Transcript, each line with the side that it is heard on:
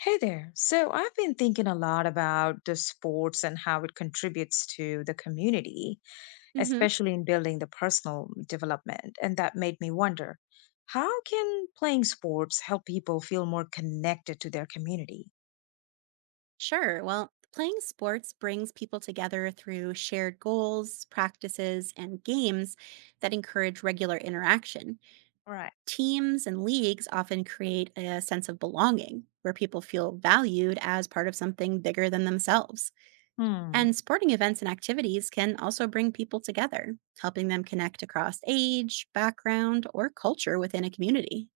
left: Hey there. So I've been thinking a lot about the sports and how it contributes to the community,
right: hmm
left: especially in building the personal development. And that made me wonder, how can playing sports help people feel more connected to their community?
right: Sure. Well, playing sports brings people together through shared goals, practices, and games that encourage regular interaction.
left: Right.
right: Teams and leagues often create a sense of belonging where people feel valued as part of something bigger than themselves.
left: Hmm,
right: And sporting events and activities can also bring people together, helping them connect across age, background, or culture within a community.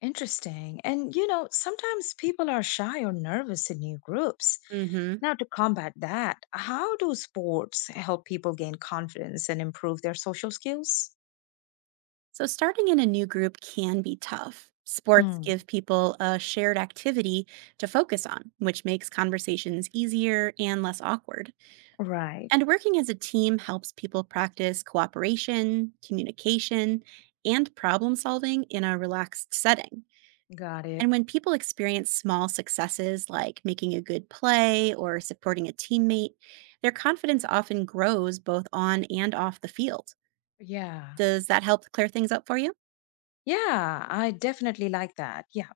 left: interesting. And sometimes people are shy or nervous in new groups.
right: Mm hmm.
left: Now, to combat that, how do sports help people gain confidence and improve their social skills?
right: So, starting in a new group can be tough. Sports
left: Hmm,
right: give people a shared activity to focus on, which makes conversations easier and less awkward.
left: right.
right: And working as a team helps people practice cooperation, communication, and problem solving in a relaxed setting.
left: Got it.
right: And when people experience small successes like making a good play or supporting a teammate, their confidence often grows both on and off the field.
left: Yeah.
right: Does that help clear things up for you?
left: Yeah, I definitely like that. Yeah.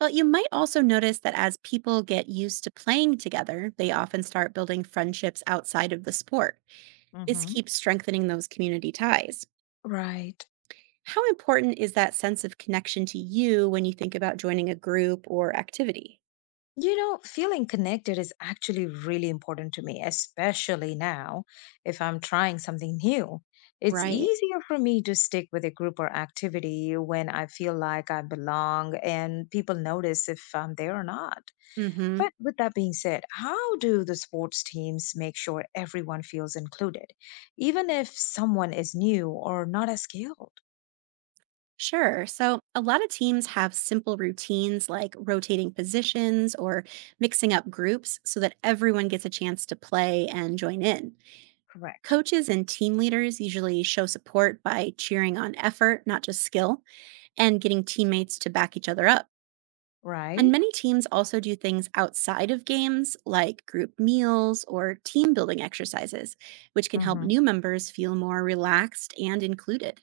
right: Well, you might also notice that as people get used to playing together, they often start building friendships outside of the sport. This
left: Hmm.
right: keeps strengthening those community ties.
left: Right.
right: How important is that sense of connection to you when you think about joining a group or activity?
left: You know, feeling connected is actually really important to me, especially now if I'm trying something new. It's
right: Right.
left: easier for me to stick with a group or activity when I feel like I belong and people notice if I'm there or not.
right: Mhm.
left: But with that being said, how do the sports teams make sure everyone feels included, even if someone is new or not as skilled?
right: Sure. So, a lot of teams have simple routines like rotating positions or mixing up groups so that everyone gets a chance to play and join in.
left: Correct.
right: Coaches and team leaders usually show support by cheering on effort, not just skill, and getting teammates to back each other up. And
left: Right?
right: many teams also do things outside of games, like group meals or team building exercises, which can help
left: Hmm.
right: new members feel more relaxed and included.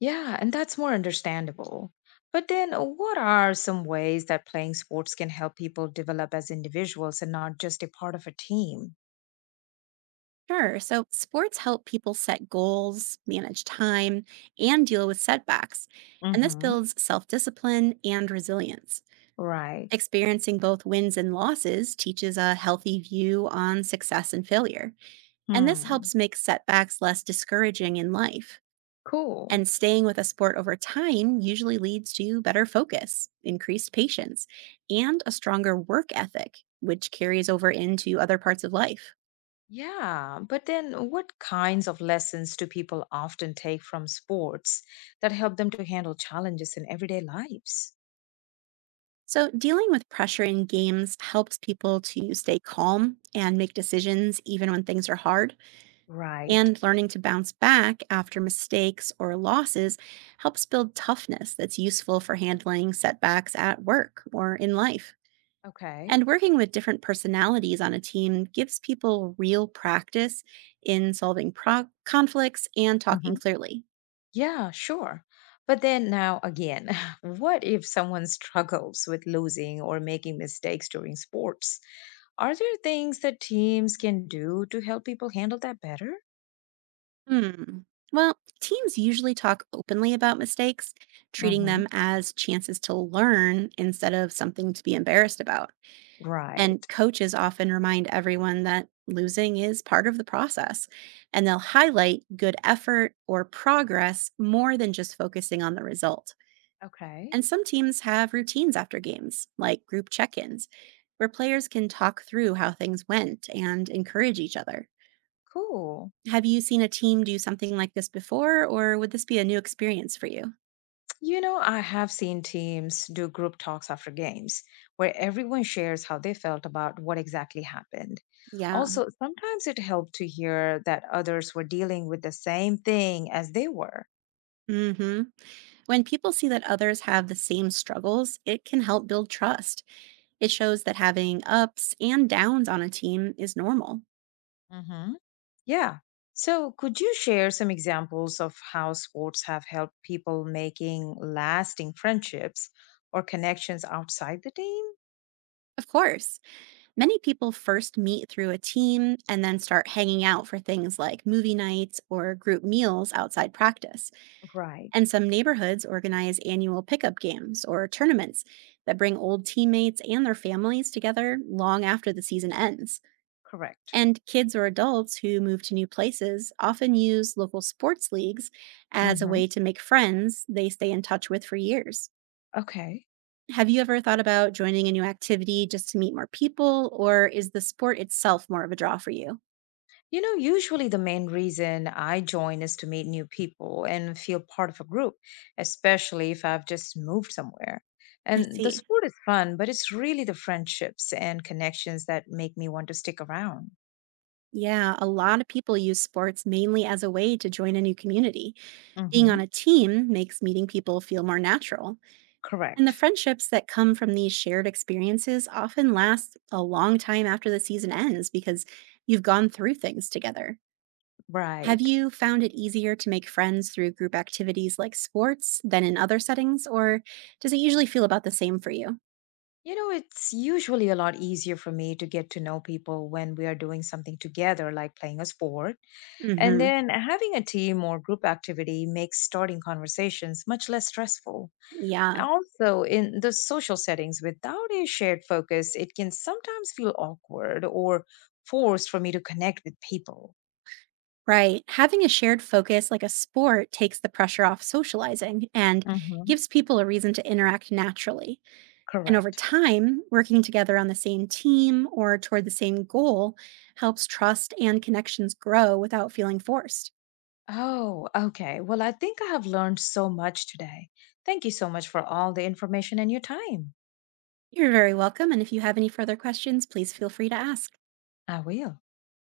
left: Yeah, and that's more understandable. But then, what are some ways that playing sports can help people develop as individuals and not just a part of a team?
right: Sure, so sports help people set goals, manage time, and deal with setbacks. And this
left: Hmm.
right: builds self discipline and resilience.
left: Right.
right: Experiencing both wins and losses teaches a healthy view on success and failure, and this
left: Hmm.
right: helps make setbacks less discouraging in life.
left: Cool.
right: And staying with a sport over time usually leads to better focus, increased patience, and a stronger work ethic, which carries over into other parts of life.
left: Yeah. But then, what kinds of lessons do people often take from sports that help them to handle challenges in everyday lives?
right: So, dealing with pressure in games helps people to stay calm and make decisions even when things are hard.
left: Right.
right: And learning to bounce back after mistakes or losses helps build toughness that's useful for handling setbacks at work or in life.
left: Okay.
right: And working with different personalities on a team gives people real practice in solving conflicts and talking
left: Hmm.
right: clearly.
left: Yeah, sure. But then now again, what if someone struggles with losing or making mistakes during sports? Are there things that teams can do to help people handle that better?
right: Hmm. Well, teams usually talk openly about mistakes, treating them
left: Hmm.
right: as chances to learn instead of something to be embarrassed about. And
left: Right.
right: coaches often remind everyone that losing is part of the process, and they'll highlight good effort or progress more than just focusing on the result.
left: Okay.
right: And some teams have routines after games, like group check ins, where players can talk through how things went and encourage each other.
left: Cool.
right: Have you seen a team do something like this before, or would this be a new experience for you?
left: You know, I have seen teams do group talks after games where everyone shares how they felt about what exactly happened.
right: Yeah.
left: Also, sometimes it helped to hear that others were dealing with the same thing as they were.
right: hmm When people see that others have the same struggles, it can help build trust. It shows that having ups and downs on a team is normal.
left: Hmm. Yeah. So, could you share some examples of how sports have helped people making lasting friendships or connections outside the team?
right: Of course, many people first meet through a team and then start hanging out for things like movie nights or group meals outside practice.
left: Right,
right: And some neighborhoods organize annual pickup games or tournaments that bring old teammates and their families together long after the season ends.
left: correct.
right: And kids or adults who move to new places often use local sports leagues as a
left: Mm-hmm.
right: way to make friends they stay in touch with for years.
left: Okay.
right: Have you ever thought about joining a new activity just to meet more people, or is the sport itself more of a draw for you?
left: You know, usually the main reason I join is to meet new people and feel part of a group, especially if I've just moved somewhere.
right: I
left: And the
right: see.
left: sport is fun, but it's really the friendships and connections that make me want to stick around.
right: Yeah, a lot of people use sports mainly as a way to join a new community. Being
left: Mm-hmm.
right: on a team makes meeting people feel more natural. And the
left: Correct.
right: friendships that come from these shared experiences often last a long time after the season ends because you've gone through things together. Have
left: Right.
right: you found it easier to make friends through group activities like sports than in other settings, or does it usually feel about the same for you?
left: You know, it's usually a lot easier for me to get to know people when we are doing something together, like playing a sport. And
right: Mhm.
left: then having a team or group activity makes starting conversations much less stressful.
right: Yeah,
left: Also, in the social settings, without a shared focus, it can sometimes feel awkward or forced for me to connect with people.
right: right. Having a shared focus like a sport takes the pressure off socializing and
left: Hmm.
right: gives people a reason to interact naturally. And over
left: Correct.
right: time, working together on the same team or toward the same goal helps trust and connections grow without feeling forced.
left: Oh, okay. Well, I think I have learned so much today. Thank you so much for all the information and your time.
right: You're very welcome. And if you have any further questions, please feel free to ask.
left: I will.